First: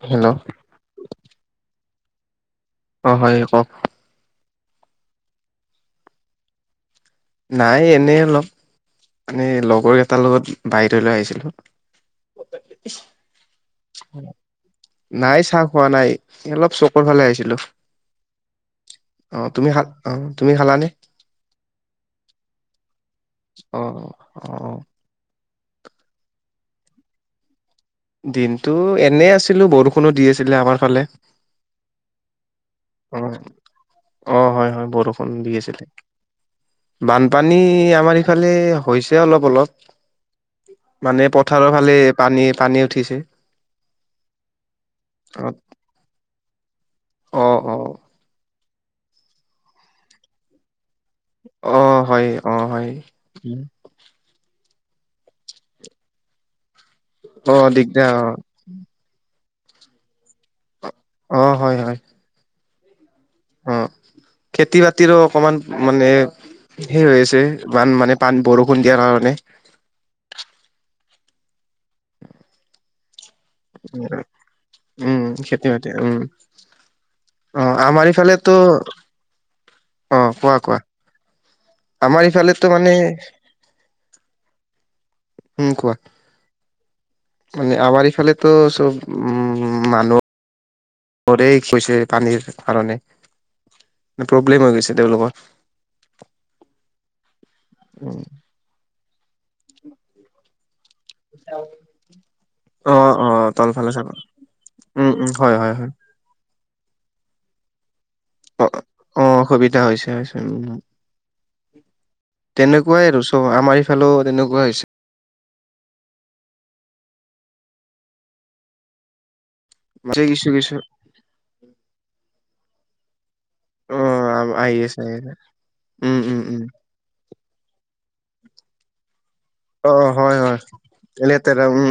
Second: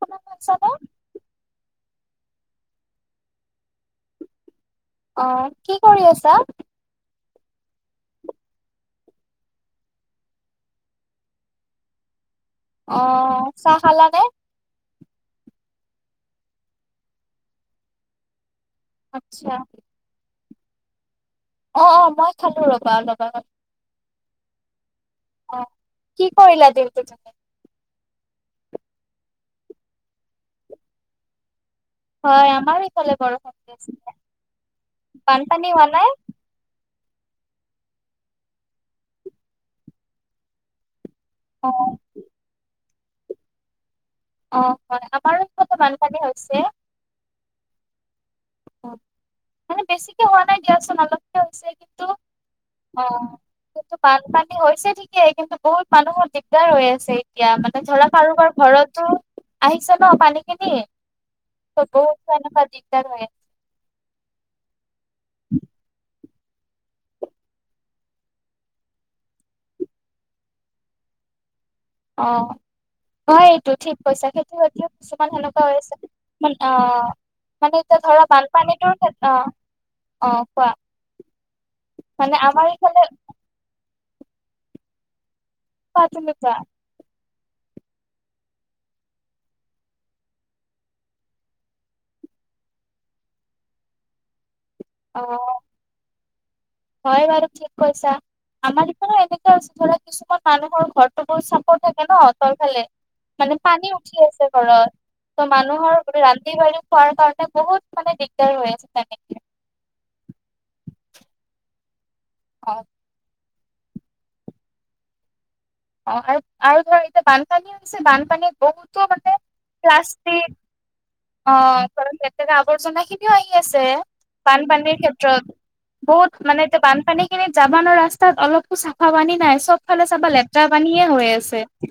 শুনা হেল্ল'? পাইছানে? অ'! হয়, কওঁক? অ'! কি কৰি আছা? নাই, এনেই অলপ। মানে, লগৰকেইটাৰ লগত বাহিৰত ওলাই আহিছিলোঁ। অ'! চাহ খালানে? নাই, চাহ খোৱা নাই। এ, অলপ চপৰ ফালে আহিছিলোঁ। অ'! আচ্ছা, তুমি খা অ'! তুমি খালানে? অ'! অ'! মই খালোঁ ৰ'বা, অলপ আগত। অ'! অ'! অ'! কি কৰিলা দিনতো তুমি? দিনটো এনেই আছিলোঁ। বৰষুণো দি আছিলে আমাৰ ফালে। হয়! আমাৰ সেইফালে অ বৰষুণ দিছিলে। অ হয় হয় বৰষুণ দি বানপানী আছিলে হোৱা নাই? বানপানী, আমাৰ এইফালে হৈছে অলপ, অলপ। মানে, পথাৰৰ ফালে অ' পানী, পানী উঠিছে। অ'! হয়! আমাৰো ত' বানপানী হৈছে। অ'! অ'! [unintelligible] মানে, বেছিকে হোৱা নাই দিয়াচোন! অলপ অ' হয়! অ' হয়! উম! টো বানপানী হৈছে ঠিকেই কিন্তু বহুত মানুহৰ দিগদাৰ হৈ আছ তে এতিয়া অ মানে ধৰা দিগদাৰ কাৰোবাৰ ঘৰতো আহিছে ন পানীখিনি অ অ হয় ত হয় বহুত এনুকোৱা দিগদাৰ হয়। অ, খেতি বাতিৰো অকমান মানে সেই হৈ আছে ইমান মানে পান বৰষুণ দিয়াৰ কাৰণে। অ'হ। হয় এইটো ঠিক কৈছা সেইটো এতিয়াও উম কিছুমান সেনেকুৱা খেতি হৈ বাতি আছে উম মানে আ অ মানে এতিয়া আমাৰ ধৰা ইফালেতো বালপানীটো চে আ অ কোৱা কোৱা? আমাৰ মানে ইফালে তো মানে এইফালে উম খোৱা, কোৱা তুমি কোৱা মানে আমাৰ ইফালেতো চব উম মানুহ ঘৰে হৈছে পানীৰ কাৰণে, ন প্ৰব্লেম হৈ গৈছে অ তেওঁলোকৰ? হয় বাৰু ঠিক কৈছা, উম আমাৰ সেইফালে এনেকুৱা আছে ধৰা কিছুমান মানুহৰ ঘৰ টোপো চাপো থাকে ন তলফালে অ অ মানে তলফালে পানী চাব উঠি আছে ঘৰত, উম উম ত হয় হয় হয় মানুহৰ গোটে ৰান্ধি - বাৰি খোৱাৰ কাৰণে বহুত মানে দে অ অ অসুবিধা হৈছে হৈছে উম অ তেনেকুৱাই আৰু চু ত' আমাৰ ইফালেও তেনেকুৱা হৈছ অ আৰু আৰু ধৰ এতিয়া বানপানী হৈছে, বানপানীত বহুতো মানে মাজে প্লাষ্টিক কিছু কিছু অ তৰ লেতেৰা আৱৰ্জনা কি কিয় আহি আছে অ আহি বানপানীৰ আছে আহি আছে ক্ষেত্ৰত উম উম বহুত উম মানে এটো বানপানী খিনি জাবানৰ ৰাস্তাত অলপকো চাফা পানী নাই চু চব অ ফালে চাবা হয় হয় লেতেৰা পানীয়ে হৈ আছে লেতেৰা উম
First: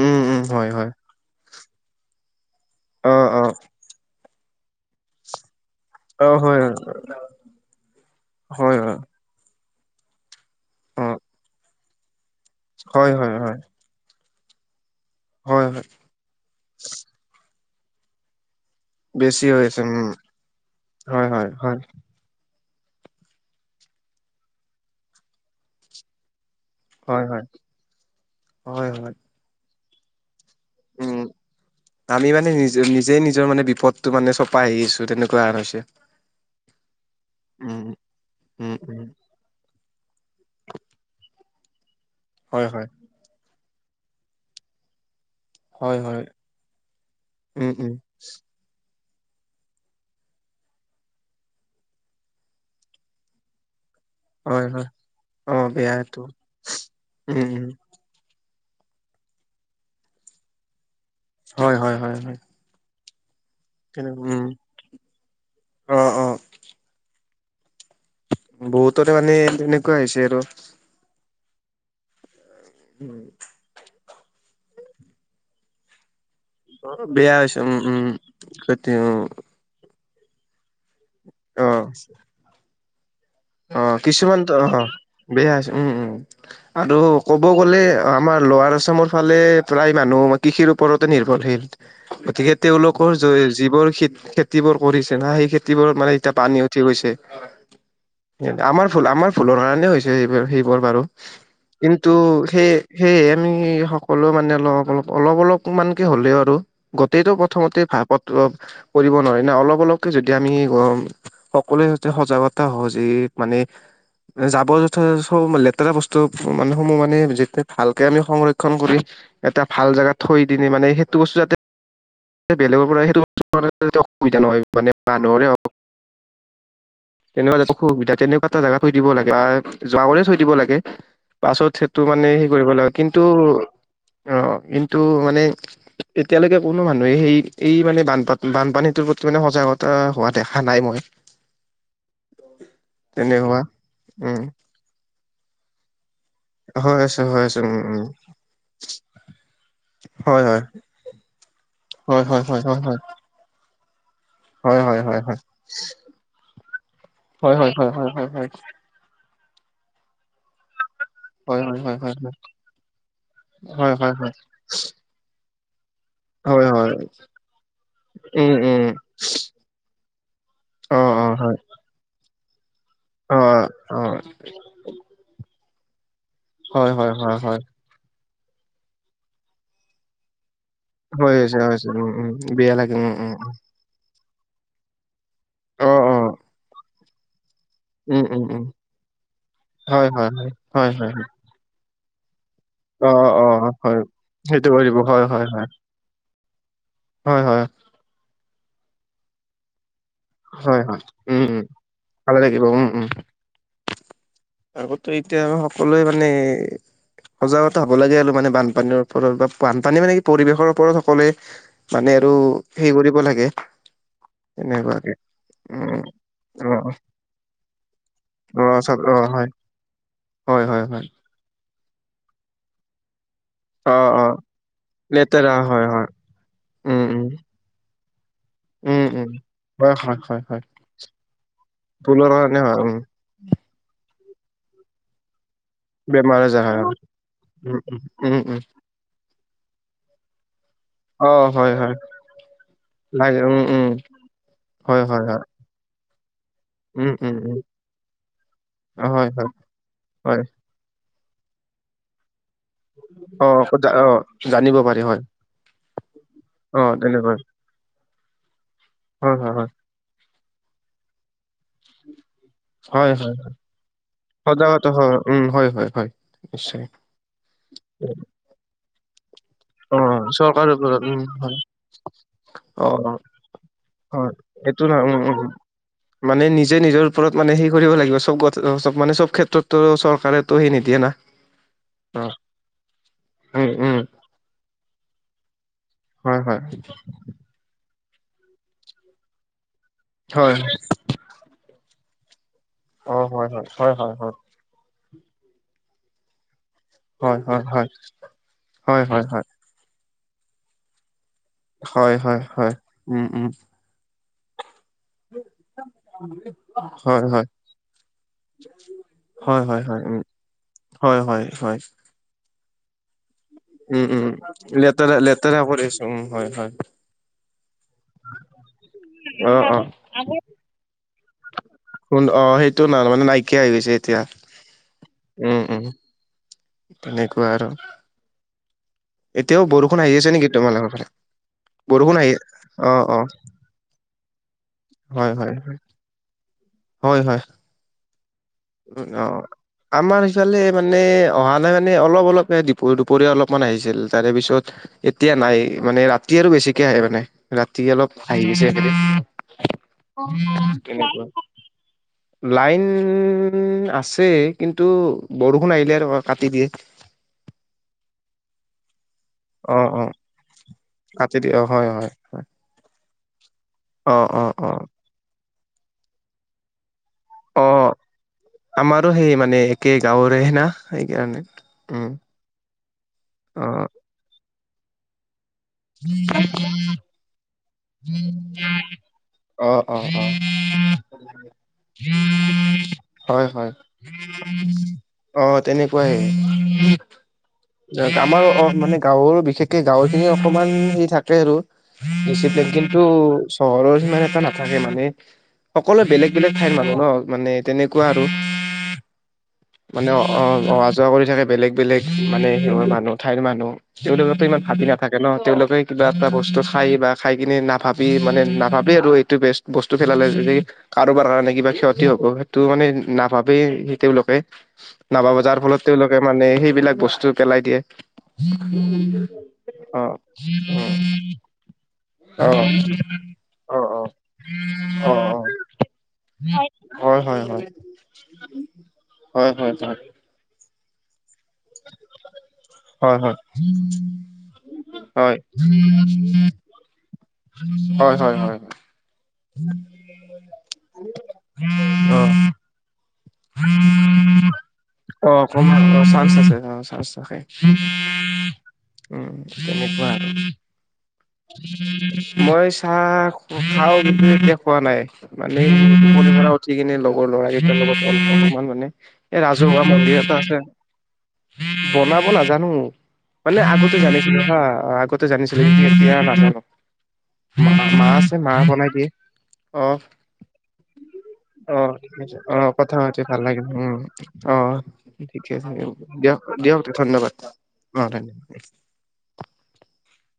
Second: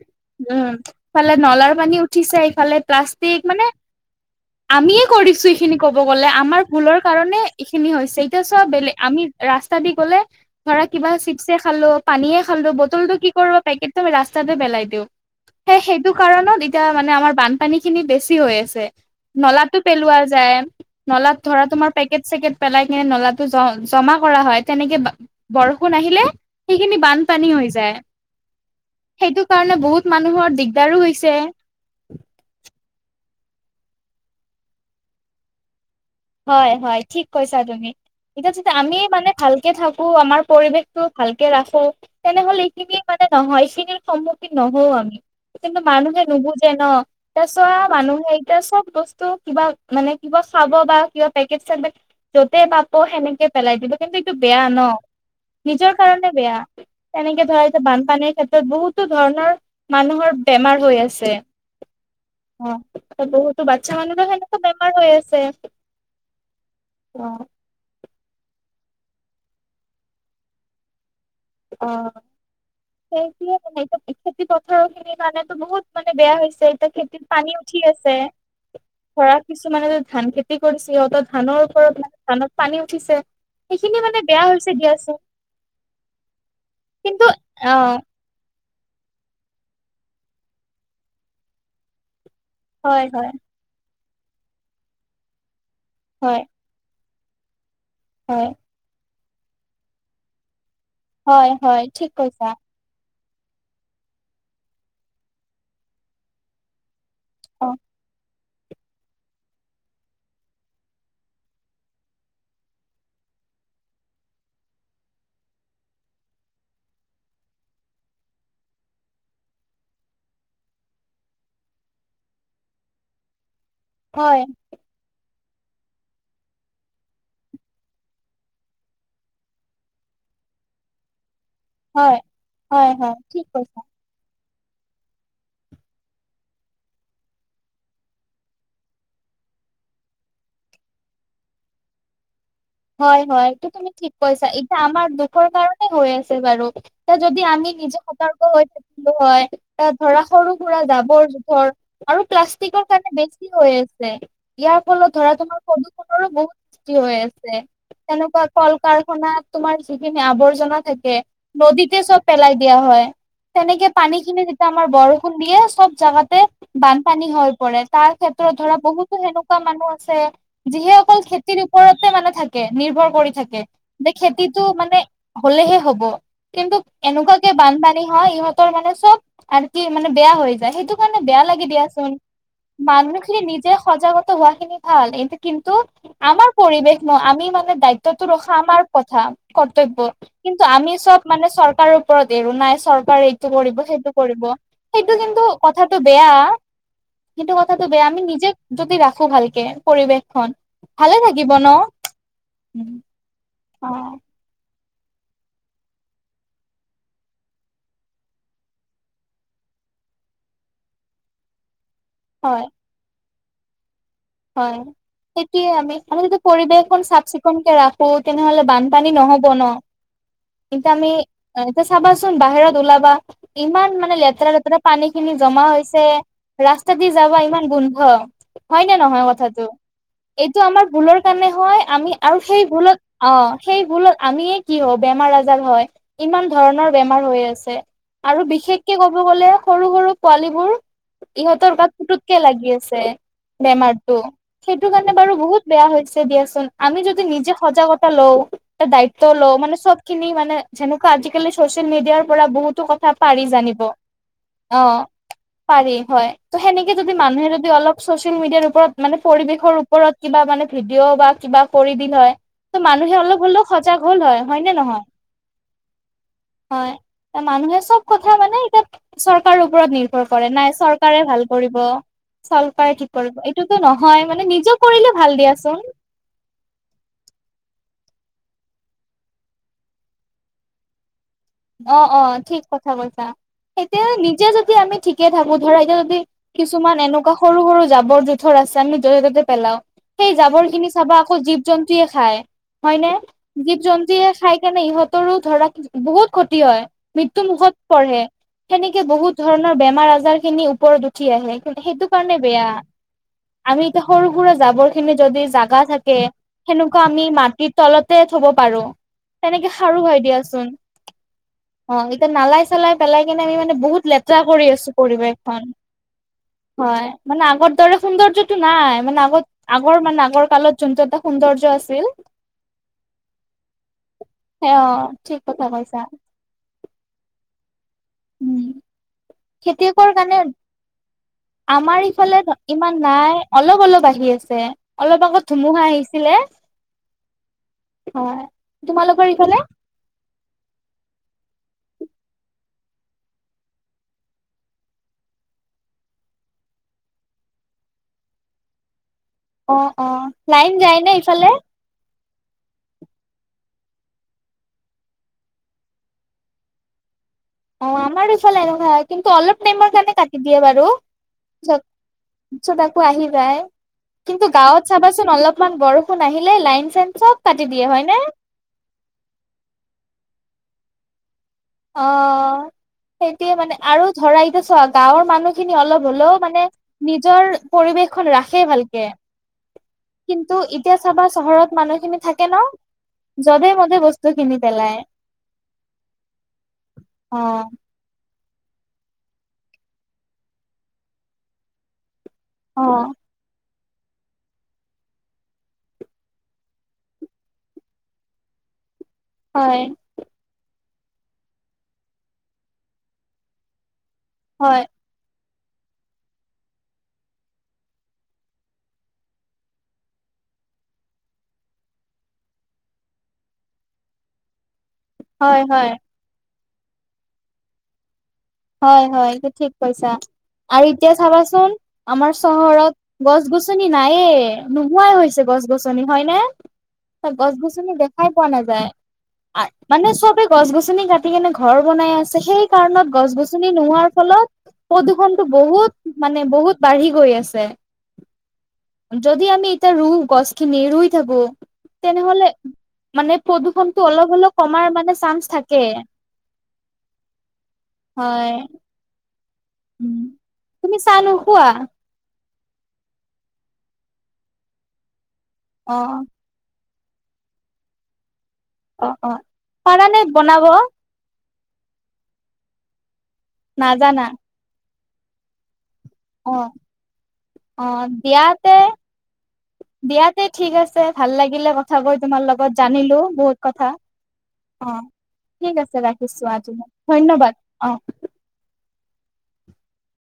হয় উম। হয় ইফালে নলাৰ পানী উঠিছে, ইফালে অ অ প্লাষ্টিক মানে আমিয়ে কৰিছো এইখিনি কব গলে, অ হয় আমাৰ ভুলৰ কাৰণে এইখিনি হৈছে এতিয়া চোৱা হয় বেলেগ হয় আমি ৰাস্তা দি গ'লে, ধৰা অ কিবা চিপছে খালো, পানীয়ে খালো হয় বটলটো কি হয় কৰো হয় পেকেট টো ৰাস্তাতে পেলাই দিও, হয় সেই হয় সেইটো কাৰণত এতিয়া মানে আমাৰ বান পানীখিনি বেছি হৈ আছে, বেছি হৈ নলাটো আছে উম পেলোৱা যায়, হয় নলাত হয় ধৰা হয় তোমাৰ পে কেট - চেকেট পেলাই কিনে নলাটো জ জমা কৰা হয় তেনেকে বা বৰষুণ আহিলে সেইখিনি হয় হয় বানপানী হৈ যায়, হয় হয় সেইটো কাৰণে বহুত মানুহৰ দিগদাৰো উম হৈছে। আমি মানে নিজ নিজেই নিজৰ মানে বিপদটো মানে চপাই আহি আছো তেনেকুৱা এ হৈছে। হয় হয় ঠিক কৈছা উম তুমি, এতিয়া উম তেতিয়া আমি উম মানে ভাল কে থাকো আমাৰ পৰিৱেশটো ভালকে ৰাখো, তেনেহলে হয় হয় এইখিনি মানে নহয়, এইখিনিৰ সন্মুখীন নহওঁ আমি। কিন্তু হয় মানুহে হয় নুবুজে ন? উম তাৰছোৱা উম মানুহে এতিয়া চব বস্তু কিবা মানে কিবা খাব বা কিবা পেকেট- চেকেট য'তেই পাব সেনেকে পেলাই দিলো কিন্তু এইটো বেয়া হয় ন? হয় অ বেয়া নিজৰ এইটো কাৰণে বেয়া, উম তেনেকে ধৰা উম এতিয়া বানপানীৰ ক্ষেত্ৰত বহুত তো ধৰণৰ মানুহৰ বেমাৰ হৈ আছে। হয় হয় হয় হয়। অ, ত বহুতো বাচ্ছা তেনে মানুহো উম সেনেকুৱা বেমাৰ হৈ আছে। অ অ। অ। বহুতৰে মানে এ এনেকুৱা হৈছে আৰু। অহ, উম সেইটোয়ে মানে এই খেতি পথাৰখিনি মানেতো বহুত মানে বেয়া হৈ তে এতিয়া খেতিত বেয়া পানী হৈছে উম উঠি উম আছে সেইটো ধৰা কিছুমানে ধান খেতি কৰিছে, সিহঁতৰ ধানৰ অ ওপৰত মানে ধানত পানী উঠিছে। অ সেইখিনি মানে কিছুমান বেয়া অ হৈছে দিয়াচোন বেয়া হৈছে উম উম আৰু কিন্তু ক'ব গ'লে অ' আমাৰ লৱাৰ অসমৰ ফালে প্ৰায় মানুহ আমাৰ কৃষিৰ ওপৰতে নিৰ্ভৰশীল গতিকে হয় তেওঁলোকৰ হয় যিবোৰ খে খেতিবোৰ কৰিছে না সেই খেতিবোৰ মানে এতিয়া হয় পানী উঠি গৈছে হয় আমাৰ ভুল আমাৰ ভুলৰ কাৰণে হৈছে সেইবা সেইবোৰ বাৰু হয় হয় ঠিক কিন্তু কৈছা সেই সেয়ে আমি সকলো মানে অলপ অলপ অলপ অলপ মানকে হ'লেও আৰু গোটেইটো অ' প্ৰথমতে ভাপত দপ, কৰিব নোৱাৰি না অলপ অলপকে যদি আমি স সকলোৱে যতে সজাগতা সহজ এই পানে জাবৰ জোথৰ লেতেৰা বস্তু মানে সমূহ মানে যেতিয়া ভালকে আমি সংৰক্ষন কৰি এটা ভাল জেগা থৈ দিনে মানে সেইটো বস্তু যাতে বেলেগৰ পৰা সেইটো হয় অসুবিধা নহয় মানে মানুহৰে হক তেনেকুৱা জেগাত অসুবিধা তেনেকুৱা এটা জেগা থৈ দিব লাগে বা জাবৰে থৈ দিব লাগে পাছত সেইটো হয় মানে সেই কৰিব হয় লাগে হয় কিন্তু ঠিক কৈছা অ কিন্তু মানে এতিয়ালৈকে কোনো মানুহে সেই এই মানে বানপান বানপানীটোৰ প্ৰতি মানে সজাগতা হোৱা দেখা নাই মই [unintelligible] হয় হয় এইটো তুমি ঠিক উম কৈছা এতিয়া আমাৰ দুখৰ কাৰণ হৈ আছে বাৰু হয় তে আছে যদি হয় আছে আমি উম নিজে উম সতৰ্ক হৈ থাকিলো হয় তাত ধৰা হয় সৰু হয় সুৰা জাবৰ জোথৰ আৰু হয় হয় হয় হয় প্লাষ্টিকৰ হয় কাৰণে বেছি হৈ আছে ইয়াৰ হয় হয় ফলত হয় হয় ধৰা তোমাৰ প্ৰদূষণৰো বহুত সৃষ্টি হৈ হয় আছে হয় হয় হয় হয় তেনেকুৱা হয় কল কাৰখানাত তোমাৰ যিখিনি আৱৰ্জনা থাকে হয় হয় নদীতে হয় চব হয় পেলাই দিয়া হয় তেনেকে হয় হয় হয় পানীখিনি যেতিয়া আমাৰ বৰষুণ দিয়ে চব জাগাত তে হয় হয় বানপানী হৈ পৰে তাৰ ক্ষেত্ৰত উম ধৰা উম বহুতো সেনেকুৱা মানুহ আছে যিহে অ অকল অ হয় খেতিৰ ওপৰতে মানে থাকে নিৰ্ভৰ কৰি অ থাকে অ যে খেতিটো মানে হলেহে হ'ব কিন্তু হয় হয় হয় এনেকুৱাকে হয় বানপানী হয় ইহত ইহতৰ মানে চব আৰু কি মানে বেয়া হৈ যায় সেইটো সেই কাৰণে হৈ বেয়া আছে লাগে হৈছে উম দিয়াচোন উম বেয়া লাগে উম উম মানুহখিনি নিজে সজাগতা হোৱা খিনি ভাল, ইহঁতে কিন্তু অ অ আমাৰ পৰিৱেশ ন আমি মানে উম দায়িত্বটো উম ৰখা উম আমাৰ কথা কৰ্তব্য হয় হয় হয় কিন্তু হয় আমি হয় চব হয় মানে চৰকাৰৰ ওপৰত এৰো নাই অ চৰকাৰ অ এইটো কৰিব হয় সেইটো কৰিব কৰি দিব সেইটো হয় হয় কিন্তু হয় কথাটো বেয়া হয় সেইটো হয় কথাটো বেয়া আমি নিজে যদি ৰাখো ভালকে পৰিৱেশ হয় হয় উম গিব উম ন ভালে লাগিব উম উম অ আগতো এতিয়া সকলোৱে মানে সজাগতা হ'ব লাগে আৰু মানে বানপানীৰ ওপৰত বা বানপানী মানে কি পৰিৱেশৰ ওপৰত সকলোৱে মানে আৰু হয় হেৰি কৰিব লাগে হয় তেনেকুৱাকে সেইটোয়ে আমি উম আমি যদি অ পৰিৱেশখন চাফ চিকুণকে ৰাখো অ তেনেহলে চব অ বানপানী হয় নহব ন হয় হয় হয় অ এতিয়া চাবাচোন বাহিৰত ওলাবা ইমান অ মানে অ লেতেৰা লেতেৰা পানী খিনি লেতেৰা জমা হয় হৈছে হয় ৰাস্তা উম দি উম যাব ইমান গোন্ধ হয় নে উম নহয় উম কথাটো হয় হয় হয় এইটো হয় আমাৰ ভুলৰ কাৰণে হয় আমি ভুলৰ আৰু কাৰণে সেই হয় উম ভুলত অ সেই ভুলত আমিয়ে কিয় বেমাৰ আজাৰ হয় বেমাৰ ইমান আজাৰ হয় ধৰণৰ উম বেমাৰ হৈ আছে উম উম আৰু উম বিশেষকে ক'ব গ'লে সৰু সৰু পোৱালী বোৰ অ হয় ইহঁতৰ হয় গাত পুতোকে লাগি আছে লাগে উম উম বেমাৰটো সেইটো হয় কাৰণে হয় বাৰু হয় বহুত বেয়া হৈছে দিয়াচোন আমি উম যদি উম নিজে উম সজাগতা লওঁ এ অ হয় দায়িত্ব হয় লওঁ মানে সবখিনি হয় মান যেনেকুৱা আজিকালি ছচিয়েল মিডিয়াৰ পৰা বহুতো কথা অ পাৰি জানিব অ জানিব অ পাৰি হয় পাৰি হয় ত অ সেনেকে যদি তেনেকৈ মানুহে যদি অলপ চছে ছ'চিয়েল মিডিয়াৰ ওপৰত মানে হয় হয় হয় পৰিৱেশৰ ওপৰত কিবা মানে ভিডিঅ' বা কিবা কৰি দিলহে ত' হয় মানুহে হয় অলপ হ'লেও সজাগ হ'ল হয়- হয় নে সজাগত নহয়? উম হয় হয় হয় নিশ্চয় হয় মানুহে চব কথা মানে এতিয়া চৰকাৰৰ ওপৰত অ নিৰ্ভৰ কৰে চৰকাৰৰ নাই ওপৰত উম চৰকাৰে ভাল হয় কৰিব অ চৰকাৰে থি এইটোতো নহয় হয় মানে নিজে এইটো নহয় কৰিলে উম উম ভাল দিয়াচোন মানে নিজে নিজৰ ওপৰত মানে সেই কৰিব লাগিব চব মানে চব ক্ষেত্ৰটো চৰকাৰেতো সেই নিদিয়ে না অ অ ঠিক কথা কৈছা উম উম তেতিয়াও নিজে যদি আমি ঠিকে থাকো ধৰা এতিয়া সেই হয় হয় কিছুমান এনেকুৱা সৰু-সৰু জাবৰ- জোথৰ আছে আমি য'তে ত'তে পেলাওঁ সেই হয় জাবৰ খিনি চাবা আকৌ জীৱ- জন্তুয়ে খায় হয় নে অ হয় হয় জীৱ হয় হয় জন্তুয়ে হয়। খাই সেইকাৰণে ইহঁতৰো ধৰা বহুত ক্ষতি হয়। হয় মৃত্যু হয় মুুখত হয় পৰহে সেনেকে হয় হয় বহুত ধৰণৰ বেমাৰ আজাৰ খিনি ওপৰত উঠি আহে। সেইটো হয় হয় কাৰণে হয় বেয়া হয় উম উম আমি এতিয়া সৰু সুৰা জাবৰ খিনি যদি জাগা থাকে সেনেকুৱা হয় আমি হয় মাটিৰ তলতে থব পাৰো। তেনেকে সাৰো হয় দিয়াচোন। হয়- হয় - হয়চ অ, এতিয়া নালায় চ চেলাই পেলাই কিনে আমি মানে বহুত উম উম লেতৰা কৰি আছোঁ লেতেৰা লেতেৰা পৰিবেশখন কৰি আছো উম হয় হয়। মানে আগৰ দৰে সৌন্দৰ্যটো নাই মানে আগত অ অ আগৰ মানে আগৰ কালত যোনটো এটা সৌন্দৰ্য আছ সোণ অ, সেইটো নাই অ, মানে নাইকিয়া হৈ গৈছে এতিয়া সে অ', ঠিক কথা উম- উম। কৈছা তেনেকুৱা আৰু। উম, এতিয়াও বৰষুণ খেতিয়কৰ আহি আছে কাৰণে নেকি তোমাৰলোকৰ ফালে? আমাৰ বৰষুণ আহি ইফালে অ ইমান অ নাই অলপ -অলপ আহি আছে। অলপ হয় আগত হয় ধুমুহা আহিছিলে। হয়। হয়। উম, অ। তোমালোকৰ ইফালে আমাৰ সিফালে মানে অহা নাই মানে অলপ- অলপ হে দীপ দুপৰীয়া অলপমান আহিছিল তাৰে পিছত এতিয়া নাই মানে ৰাতি আৰু বেছিকে আহে মানে ৰাতি অলপ আহি আছে এইকেদিন। অ', অ', লাইন যায় নে ইফালে? লাইন উম, আছে কিন্তু বৰষুণ আহিলে ৰবা কাটি দিয়ে। অ, আমাৰো ইফালে এনেকুৱা হয় কিন্তু অলপ অ', টাইমৰ অ', কাৰণে কাটি দিয়ে বাৰু কাটি দিয়ে অ' হয়, হয়। পিছত পিচত আকৌ আহি যায় অ', কিন্তু অ', অ', গাঁৱত চাবাচোন অলপ অকমান বৰষুণ আহিলে লাইন চাইন চব কাটি দিয়ে অ', হয় নে? আমাৰো সেই মানে একে গাঁৱৰেহে না সেইকাৰণে। অ, উম, সেইটোয়ে মানে অ', আৰু ধৰা এতিয়া চোৱা গাঁৱৰ মানুহ খিনি অলপ হ'লেও মানে নিজৰ পৰিৱেশখন ৰাখে ভালকে। অ', অ', অ', কিন্তু এতিয়া চাবা চহৰত মানুহ খিনি থাকে হয়, ন' হয়, যধে মধে বস্তু তো কিনি পেলাই। অ, তেনেকুৱাহে। অ', আমাৰো অ, মানে গাঁৱৰো বিশেষকে গাঁৱৰ খিনি অকমান সেই থাকে আৰু। দিছিপ্লিন কিন্তু অ' চহৰৰ সিমান এটা নাথাকে মানে সকলোৱে বেলেগ -বেলেগ ঠাইৰ মানুহ ন' মানে তেনেকুৱা আৰু হয়। অ', অ', অহা যোৱা কৰি থাকে বেলেগ -বেলেগ মানে [unintelligible] মানুহ ঠাইৰ মানুহ তেওঁলোকেতো ইমান হয় ভাবি নাথাক থাকে ন'তেওঁলোকে কিবা এটা বস্তু খাই বা খাই কিনে নাভাবি মানে নাভাবে আৰু এইটো বেষ্ট। বস্তু ফেলালে যদি কাৰোবাৰ কাৰণে কিবা ক্ষতি হ'ব সেইটো মানে নাভাবেই তেওঁলোকে। নাভাবে হয় যাৰ ফলত হয় তেওঁলোকে মানে সেইবিলাক বস্তু পেলাই দিয়ে। হয় হয় এইটো ঠিক অ। কৈছা আৰু এতিয়া চাবাচোন - আমাৰ অ অ চহৰত গছ- অ গছনি অ নাইয়ে, অ নোহোৱাই হৈছে গছ- গছনি হয়নে? হয় গছ -গছনি দেখাই পোৱা নাযায় হয় হয় মানে এ চবে গছ -গছনি কাটি কিনে ঘৰ বনাই আছে সেই কাৰণত হয় গছ হয় -গছ তুমি নোহোৱাৰ ফলত হয় প্ৰদূষণটো বহুত মানে বহুত বাঢ়ি গৈ আছে। হয়, হয়, হয়। হয় যদি আমি এতিয়া ৰুও গছখিনি ৰুই থাকো অ তেনেহলে মানে প্ৰদূষণটো অলপ হলেও কমাৰ মানে অ চান্স ক থাকে চান্স আছে অ চান্স থাকে হয়। উম তেনেকুৱা উম আৰু তুমি চা নু মই চাহ খাও, কিন্তু এতিয়া খোৱা নাই, মানে অ। টোপনি উঠি কিনে লগৰ লৰা কেইটামান মানে অ অ এই ৰাজহুৱা পাৰানে মন্দিৰ এটা আছে বনাব বনাব নাজানো, মানে আগতে নাজানা জানিছিলো হা আগতে জানিছিলো। এতিয়া অ নাজানো, অ মা আছে মা দিয়াতে বনাই দিয়ে। অহ, দিয়াতে ঠিক আছে ভাল লাগিলে অহ, কথা কৈ তোমাৰ অহ, লগত কথা জানিলো পাতি ভাল বহুত লাগিল কথা উম। অহ অ ঠিকেছে আছে দিয়ক, দিয়ক ধন্যবাদ অ ধন্যবাদ।